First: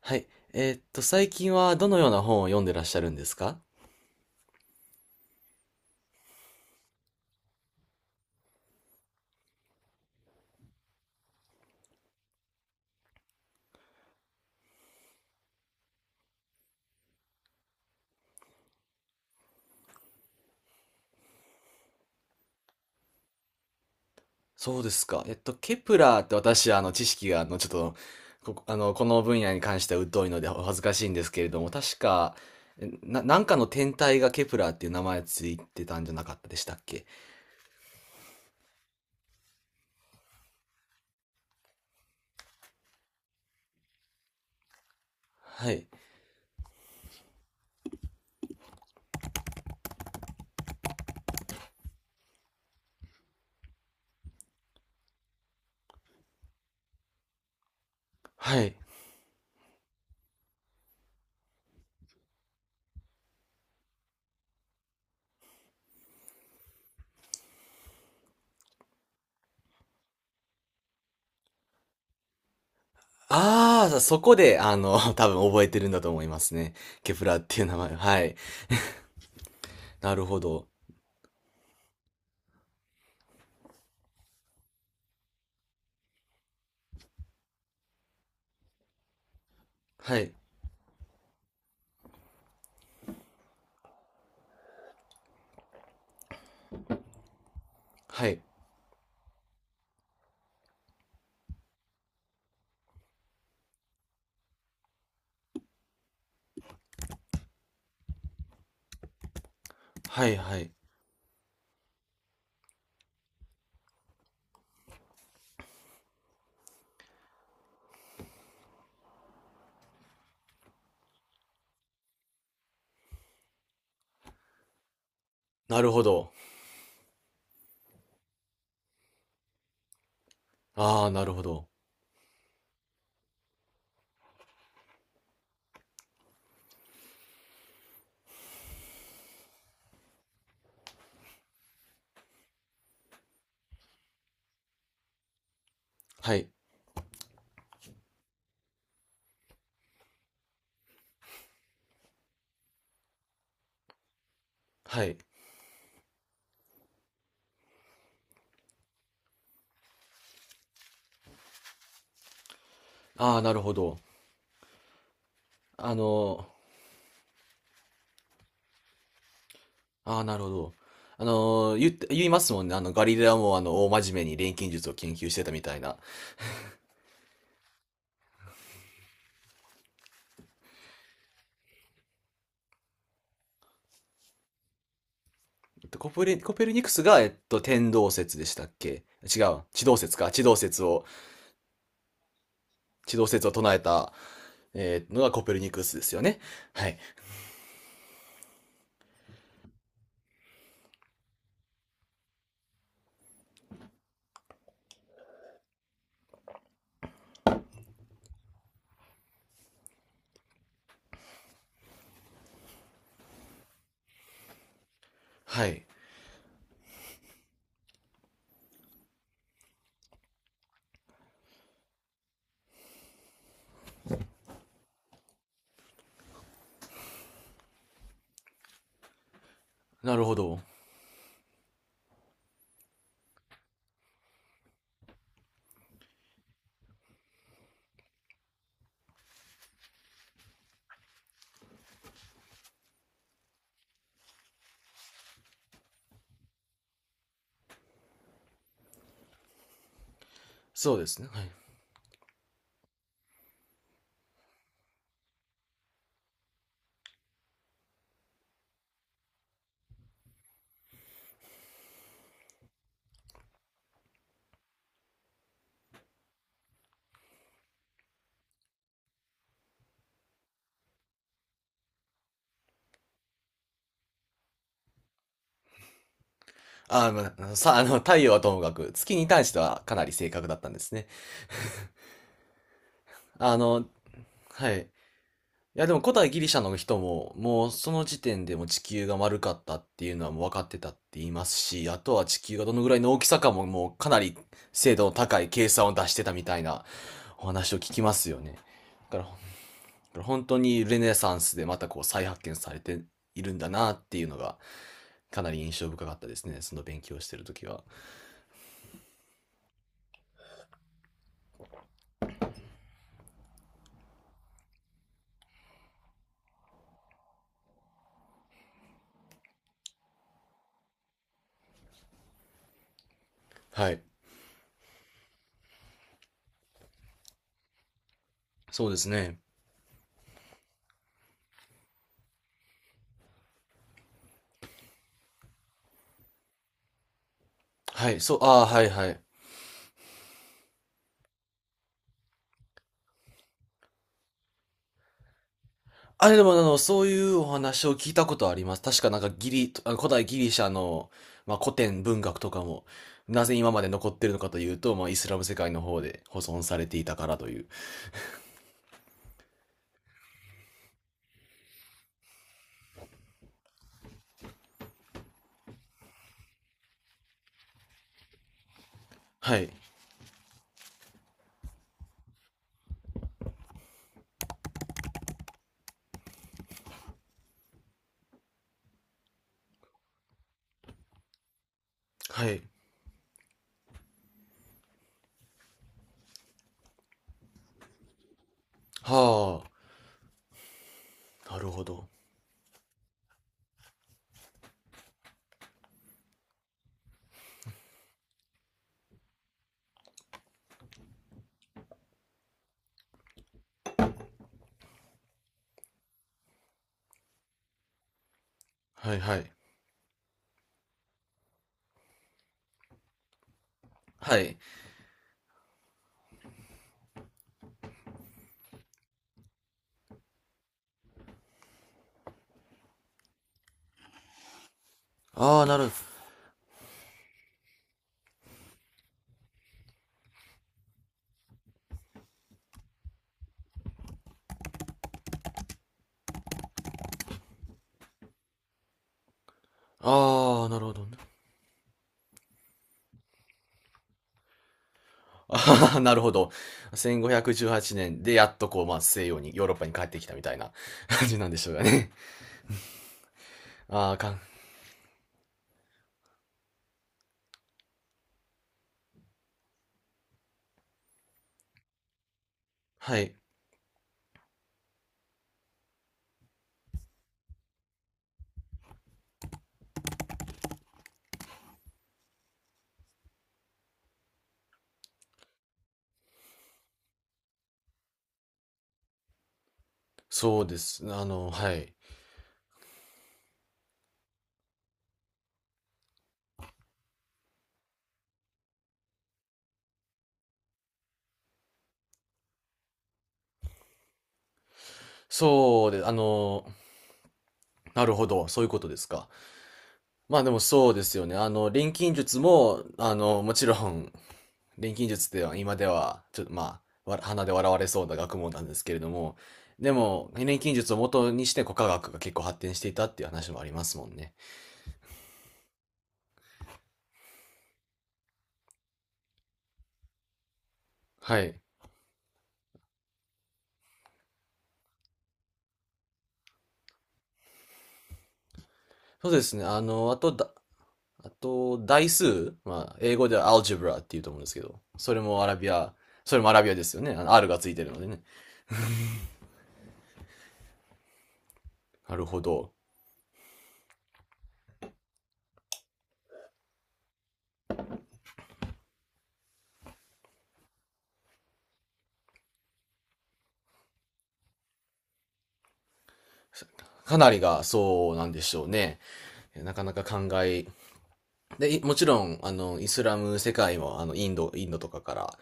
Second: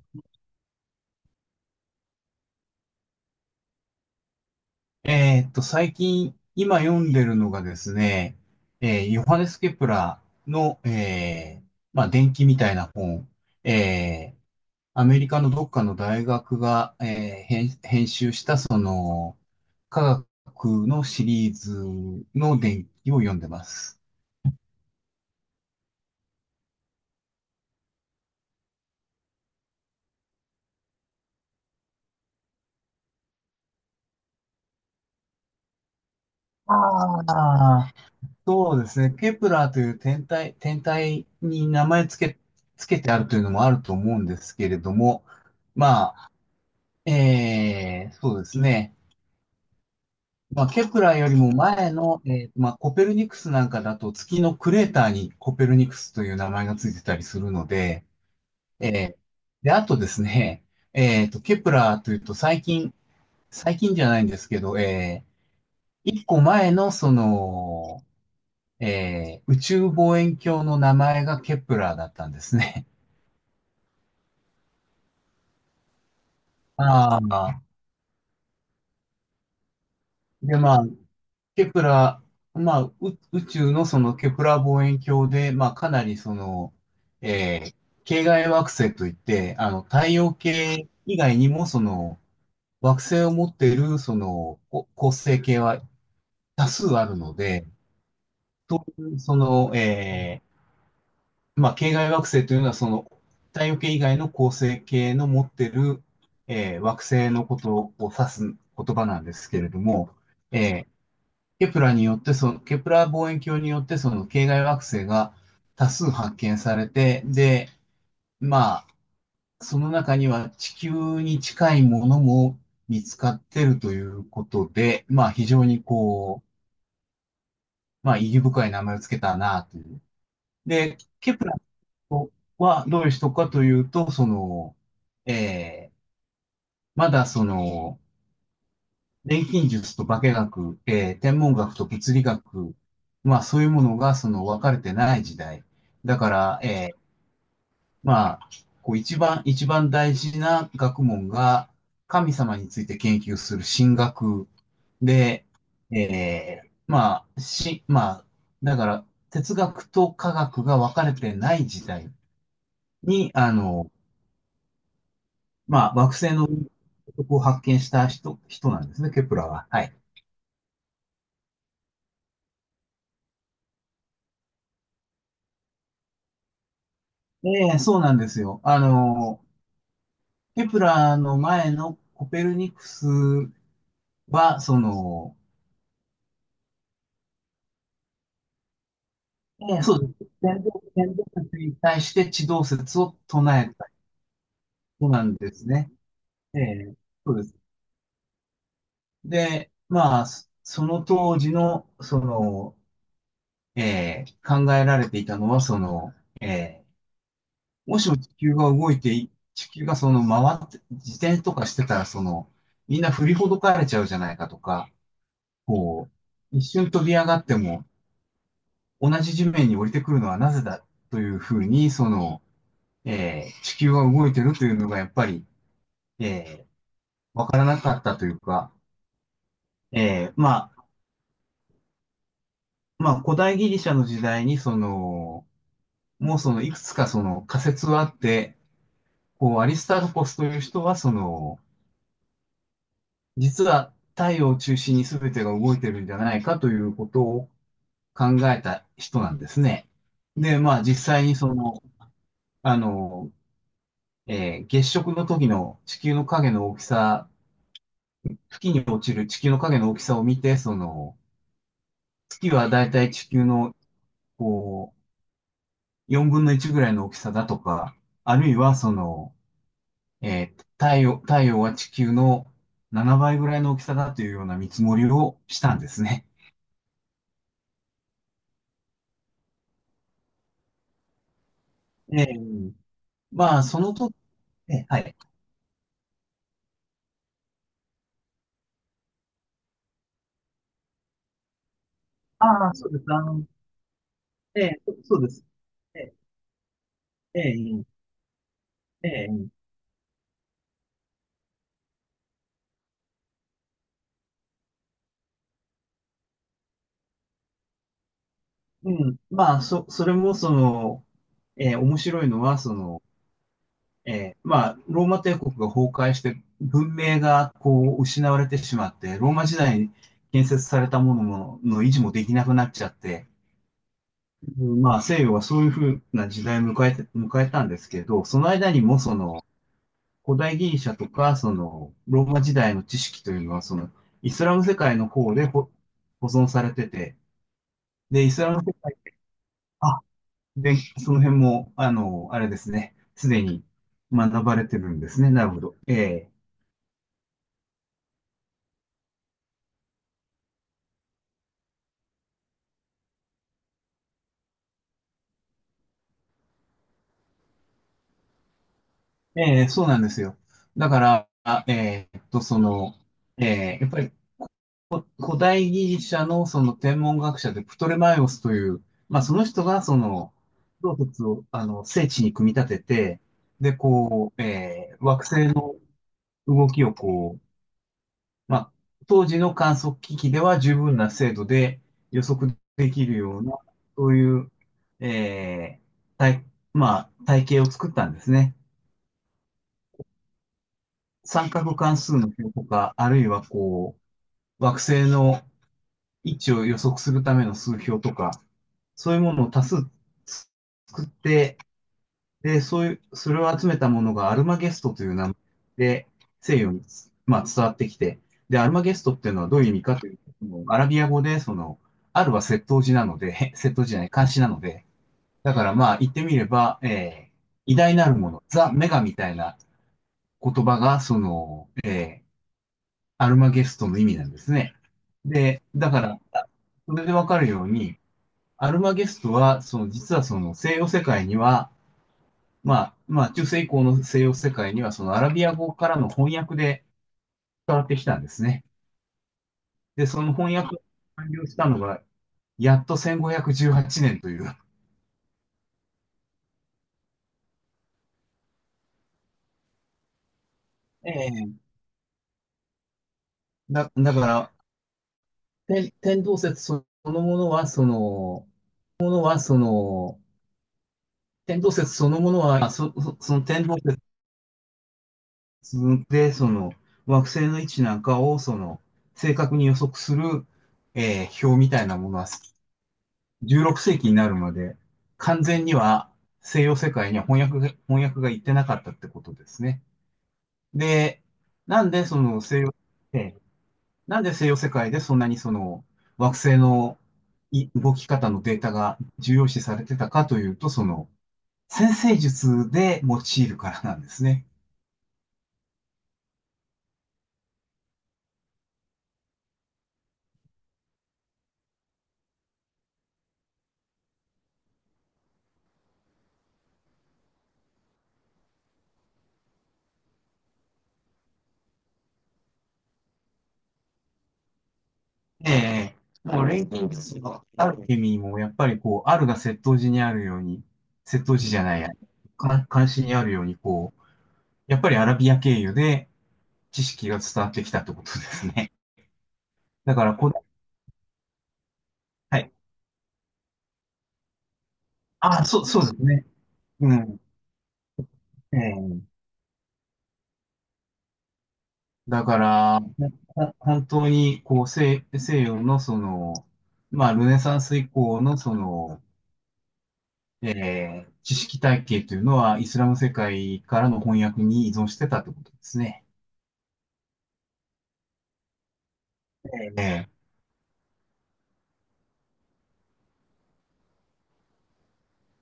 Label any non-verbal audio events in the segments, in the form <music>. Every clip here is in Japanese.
はい。最近はどのような本を読んでらっしゃるんですか？最近、今読んでるのがですね、ヨハネス・ケプラーの、伝記みたいな本、えーアメリカのどっかの大学が、編集した、その、科学のシリーズの伝記を読んでます。そうですか。ケプラーって私、知識が、あの、ちょっと、こ、あの、この分野に関しては疎いのでお恥ずかしいんですけれども、確か、なんかの天体がケプラーっていう名前ついてたんじゃなかったでしたっけ？ああ、そうですね、ケプラーという天体に名前つけ、つけてあるというのもあると思うんですけれども、はい。まあ、そうですね。まあ、ケプラーよりも前の、まあ、コペルニクスなんかだと月のクレーターにコペルニクスという名前がついてたりするので、はい。えーで、あとですね、ケプラーというと最近、最近じゃないんですけど、一個前のその、宇宙望遠鏡の名前がケプラーだったんですね。ああ、そこで、<laughs> 多分覚えてるんだと思いますね。<laughs> ケあプラーっていあ、う名前。はい。なるほで、ど。まあ、ケプラ、まあ、宇宙のそのケプラ望遠鏡で、まあ、かなりその、えー系外惑星といって、あの、太はい。陽系以外にもその、惑星を持っているその、恒星系は多数あるので、はい。そういうその、まあ、系外惑星というのはその、太陽系以外の恒星系の持っている、惑星のことを指す言葉なんですけれども、はい、はい。えーケプラによってその、ケプラ望遠鏡によってその系外惑星が多数発見されて、で、まあ、その中には地球に近いものも見つかってるということで、まあ非常なにるほど。こう、まあ意義深い名前をつけたなという。で、ああ、なるケほプラど。はどういう人かというと、その、えーまだその、錬金術と化学、えー天文学と物理学、まあそういうものがその分かれてない時代。だかはい。ら、まあ、こう一番大事な学問が神様について研究する神学はい。で、まあ、だから哲学と科学が分かれてない時代に、ああ、あなるほの、ど。まああ惑星の、のを発見した人なんですね、ケプラは。はい。ああ、なるほど。あの、言って、言いますもんね。ガリレオも、大真面目に錬金術を研究してたみたいな。ええ、そうなんですよ。あの、ケプラーの前のコペルニクスは、その、コペルニクスが、天動説でしたっけ？違う。ね、地動そう説でか。す。天動説に対して地動説地を動説を唱え唱えたた、え人ーのながんコでペルすニクね。スですよね。えはえ、い。そうです。で、まあ、その当時の、その、ええ、考えられていたのは、その、ええ、もしも地球が動いてい、地球がその回って、自転とかしてたら、その、みんな振りほどかれちゃうじゃないかとか、はい。こう、一瞬飛び上がっても、同じ地面に降りてくるのはなぜだというふうに、その、地球が動いてるというのがやっぱり、えわからなかったというか、なるほど。まあ、まあ、古代ギリシャの時代に、その、もうその、いくつかその仮説はあって、こう、アリスタルコスという人は、その、実は太陽を中心に全てが動いてるんじゃないかということを考えた人なんですね。で、まあ、そう実です際ね。にはい。その、あの、月食の時の地球の影の大きさ、月に落ちる地球の影の大きさを見て、その、月はだいたい地球の、こう、4分の1ぐらいの大きさだとか、あるいは、その、太陽は地球の7倍ぐらいの大きさだというような見積もりをしたんですね。あの、まあさ、あの、太陽はともかく、月に対してはかなり正確だったんですね。ええ、あまあ、その、のと、はええ、い。はい。いやでも古代ギリシャの人ももうその時点でもう地球が丸かったっていうのはもう分かってたって言いますし、あとは地球がああ、どのそぐうらでいす。の大あきさの、かももうかなりええ、精度のそ、そうで高す。い計算を出えしてたみたいなえ、お話を聞ええ、きますよね。だからえだかえ、ら本当にルネサンスでまたこう再発見されているんだなっていうのがかなり印象深かったですね。その勉強をしてる時は。うん。まあ、そ、それも、その、ええ、面白いのは、その、ええ、まあ、ローマ帝国が崩壊して、文明がこう失われてしまって、ローマ時代に建設されたもの、もの維持もできなくなっちゃって、はい。うん、まあ、西洋はそういうふうな時代を迎えて、迎えたんですけど、その間にそうでもすそね。の、古代ギリシャとか、その、ローマ時代の知識というのは、その、イスラム世界の方で保存されてて、はい。で、イそう、スラあムあ、世はい界、はい。あ、で、その辺も、あの、あれですね、すでに学ばれてるんですね。なるほど。あれでも、そういうお話を聞いたことあります。確かなんかギリ、あの古代ギリシャの、まあ、古典文学とかも、なぜ今まで残ってるのかというと、まあ、イスラム世界の方で保存されていたからという。ええ、そうなんですよ。だから、その、やっぱり古代ギリシャのその天文学者でプトレマイオスという、まあそのは人い。がその、洞窟を、あの、聖地に組み立てて、で、こう、惑星の動きをこう、まあ、当時の観測機器では十分な精度で予は測い。できるような、そういう、えー体、まあ、体系を作ったんですね。は三あ。なる角ほ関ど。数の表とか、あるいはこう、惑星の位置を予測するための数標とか、そういうものを多数作って、で、そういう、それを集めたものがアルマゲストという名前で西洋に、まあ、伝わってきて、で、アルマゲストはっいていうはのはい。どういう意味かというと、アラビア語で、その、アルは窃盗時なので、<laughs> 窃盗時じゃない、監は視ない。ので、だからまあ言ってみれば、偉大なるもの、ザ・メガみたいな言葉が、その、アルマゲストの意味なんですね。あで、あ、なる、だから、それでわかるように、アルマゲストは、その実はその西洋世界には、まあ中世以降の西洋世界には、そのアラビア語からの翻訳で伝わってきたんですね。で、その翻ああ、訳ながるほどね。完了したのが、やっと1518年という。ああ、<laughs> なるほど。1518年でやっとこう、まあ、西洋に、ヨーロッパに帰ってきたみたいな <laughs> 感じなんでええ、しょうかね。だ、あだあ、かかん、ら、天動説そのものは、その、はその、天動説そのものは、はそい。の天動説自分で、その惑星の位置なんかをその正確に予測する、表みたいなものは16世紀になるまで完全には西洋世界には翻訳が行ってなかったってことですね。そうです。で、はなんい。でその西洋、えーなんで西洋世界でそんなにその惑星の動き方のデータが重要視されてたかというと、その先生術で用いるからなんですね。そうで、あの、なるほど、そういうことですか。まあでもそうですよね。錬金術も、もちろん、錬金術では今では、ちょっとまあ、わ鼻で笑われそうな学問なんですけれども、でも、錬金術を元にして古科学が結構発展していたっていう話もありますもんね。ええ、もう錬金術のある意味も、やっぱりこう、あるが窃盗時にあるように、窃盗は時じい。ゃないや、か監視にあるように、こう、やっぱりアラビア経由で知識が伝わってきたってことですね。そうですね。あ <laughs> だかの、らあとこ、だ、あと、代はい。数、まあ、英語ではアルジブラっていうと思うんですけど、あ、そう、そうですね。それもアラビアでうすよね。ん。あの R がついてるのでね。ええ、なだるかほど。ら、本当に、こう、西、西洋のその、まあ、ルネサンス以降のその、ええ、知識体系というのは、イスラム世界からの翻訳に依存してたってことですね。かなりがそうなんでしょうね。えなかなかえ、考え。で、もちろん、イスラム世界も、インドとかから、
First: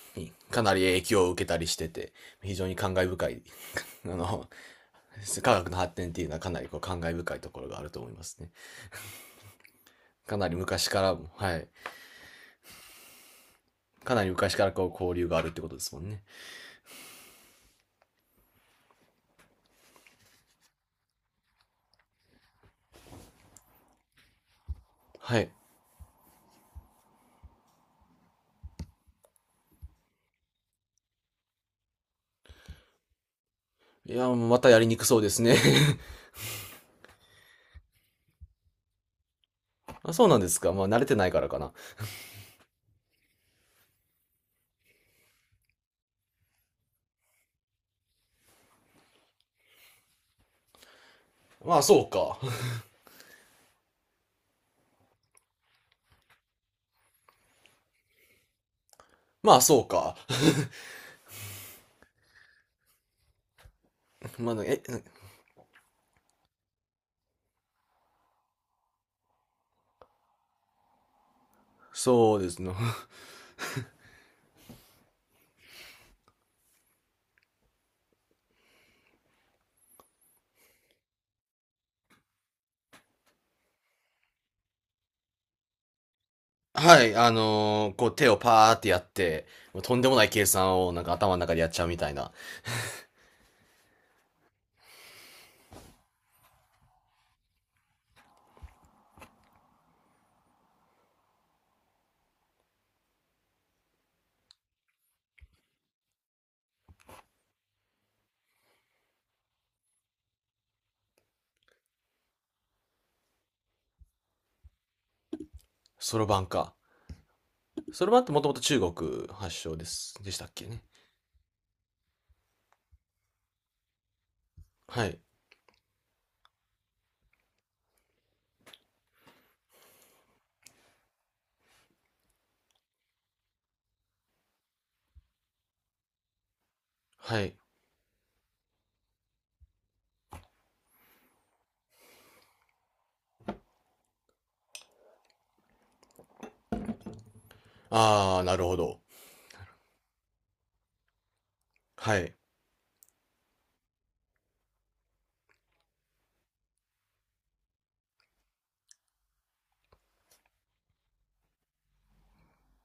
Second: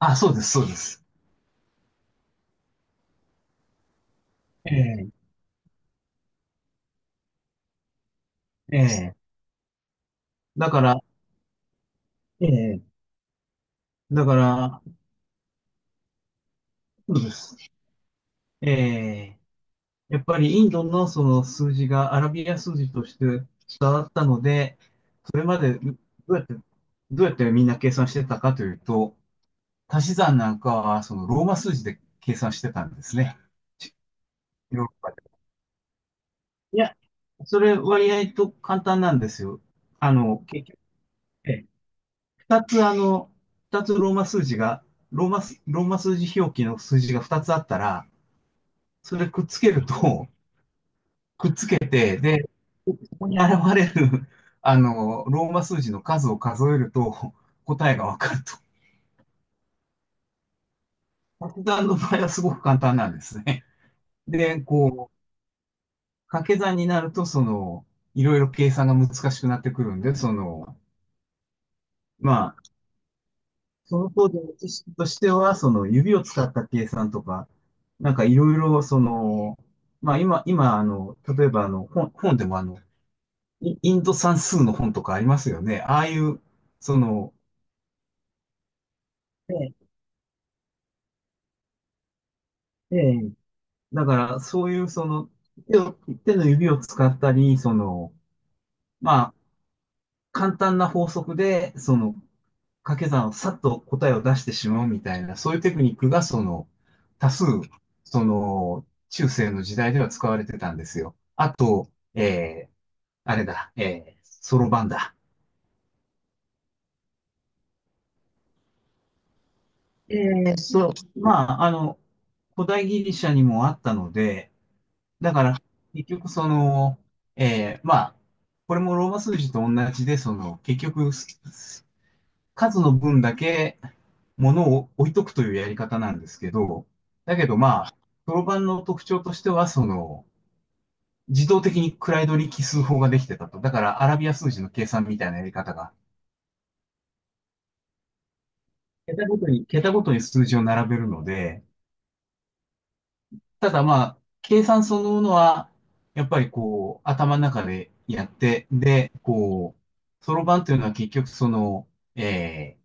あ、そうです、かそうなでり影す。響を受けたりしてて、非常に感慨深い、<laughs> あの、ええ、科学の発展っていうのはかなりこう感慨深いところがあると思いますね。ええ、かなりだか昔ら、からも、はい。ええ、かなだりか昔からら、こう交流があるってことですもんね。そうです。ええ、やっぱりインドのその数字がアラビア数字として伝わったので、そはれい。までどうやって、どうやってみんな計算してたかというと、足し算なんかはそのローマ数字で計算してたんですね。いや、またやヨりーロッにくパそうで。ですね。<laughs> いや、それ割合と簡単なんですよ。ああそうなの、んです結か。局、まあ、慣れてないからかえな。二つあの、二つローマ数字が、ローマす、ローマ数字表記の数字が二つあったら、それくっつけると、くっつまけあ、そうて、か。で、ここに現れる、あの、ローマ数字の数を数えると、答えがわかると。まあ、そうか。掛け算の場合はすごく簡単なんですね。<laughs> まで、あ、え、こう、掛け算になると、その、いろいろ計算が難しくなってくるんで、その、そうでますあ、ね。<laughs> その方での知識としては、その指を使った計算とか、なんかいろいろ、その、まあ今、今、あの、例えばあの、本、本でもあの、イインド算数の本とかありますよね。ああいう、そはい、の、こう手をパーってやって、えとんでもない計算をなんか頭の中でやっちゃうみたいな。え、ええ、だからそういうその、手を手の指を使ったり、その、まあ、簡単な法則で、その、掛け算をさっと答えを出してしまうみたいな、そういうテクニックが、その、多数、その、中世の時代では使われてたんですよ。あと、あれだ、そろばんだ。そろばんか。そろばんってもともと中国発祥でえす。でしたっえ、けね。そう、まあ、あの、古代ギリシャにもあったので、はい。だから、結局その、まあ、これもローマ数字と同じで、その、結局、数の分だけ物を置いとくというやり方なんですけど、だはけどい。まあ、そろロんの特徴としては、その、自動的に位取り奇数法ができてたと。だから、アラビア数字の計算みたいなやり方が、あー、なるほど。桁ごとに、桁ごとに数字を並べるので、はい。ただまあ、計算そのものは、やっぱりこう、頭の中でやって、で、こう、そろばんというのは結局その、えー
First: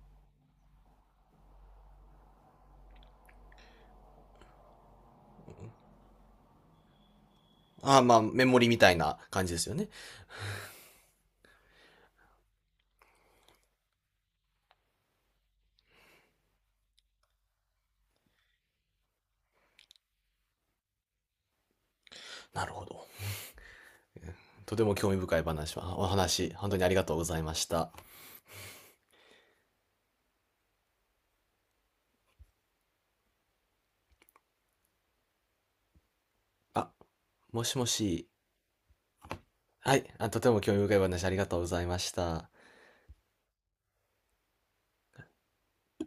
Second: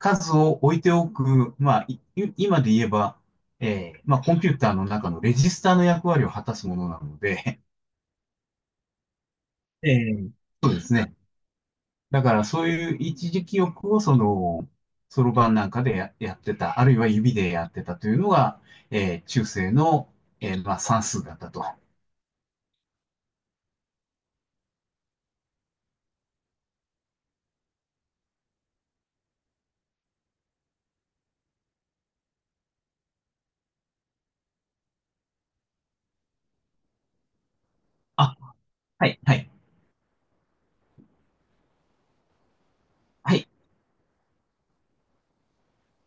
数を置いておく、まあ、今で言えば、まあ、コンピューターの中のレジスターの役割を果たすものなので、あー、まあ、メモリみたいな感じですよ <laughs> ね。えーそうですね。だからそういう一時記憶をその、そろばんなんかでやってた、あるいは指でやってたというのが、中世の、まあ、算数だったと。なるほど。とても興味深い話は、お話、本当にありがとうございました。あ、もしもし。あ、はい、はい、はい。あ、とても興味深い話ありがとうございました。はい。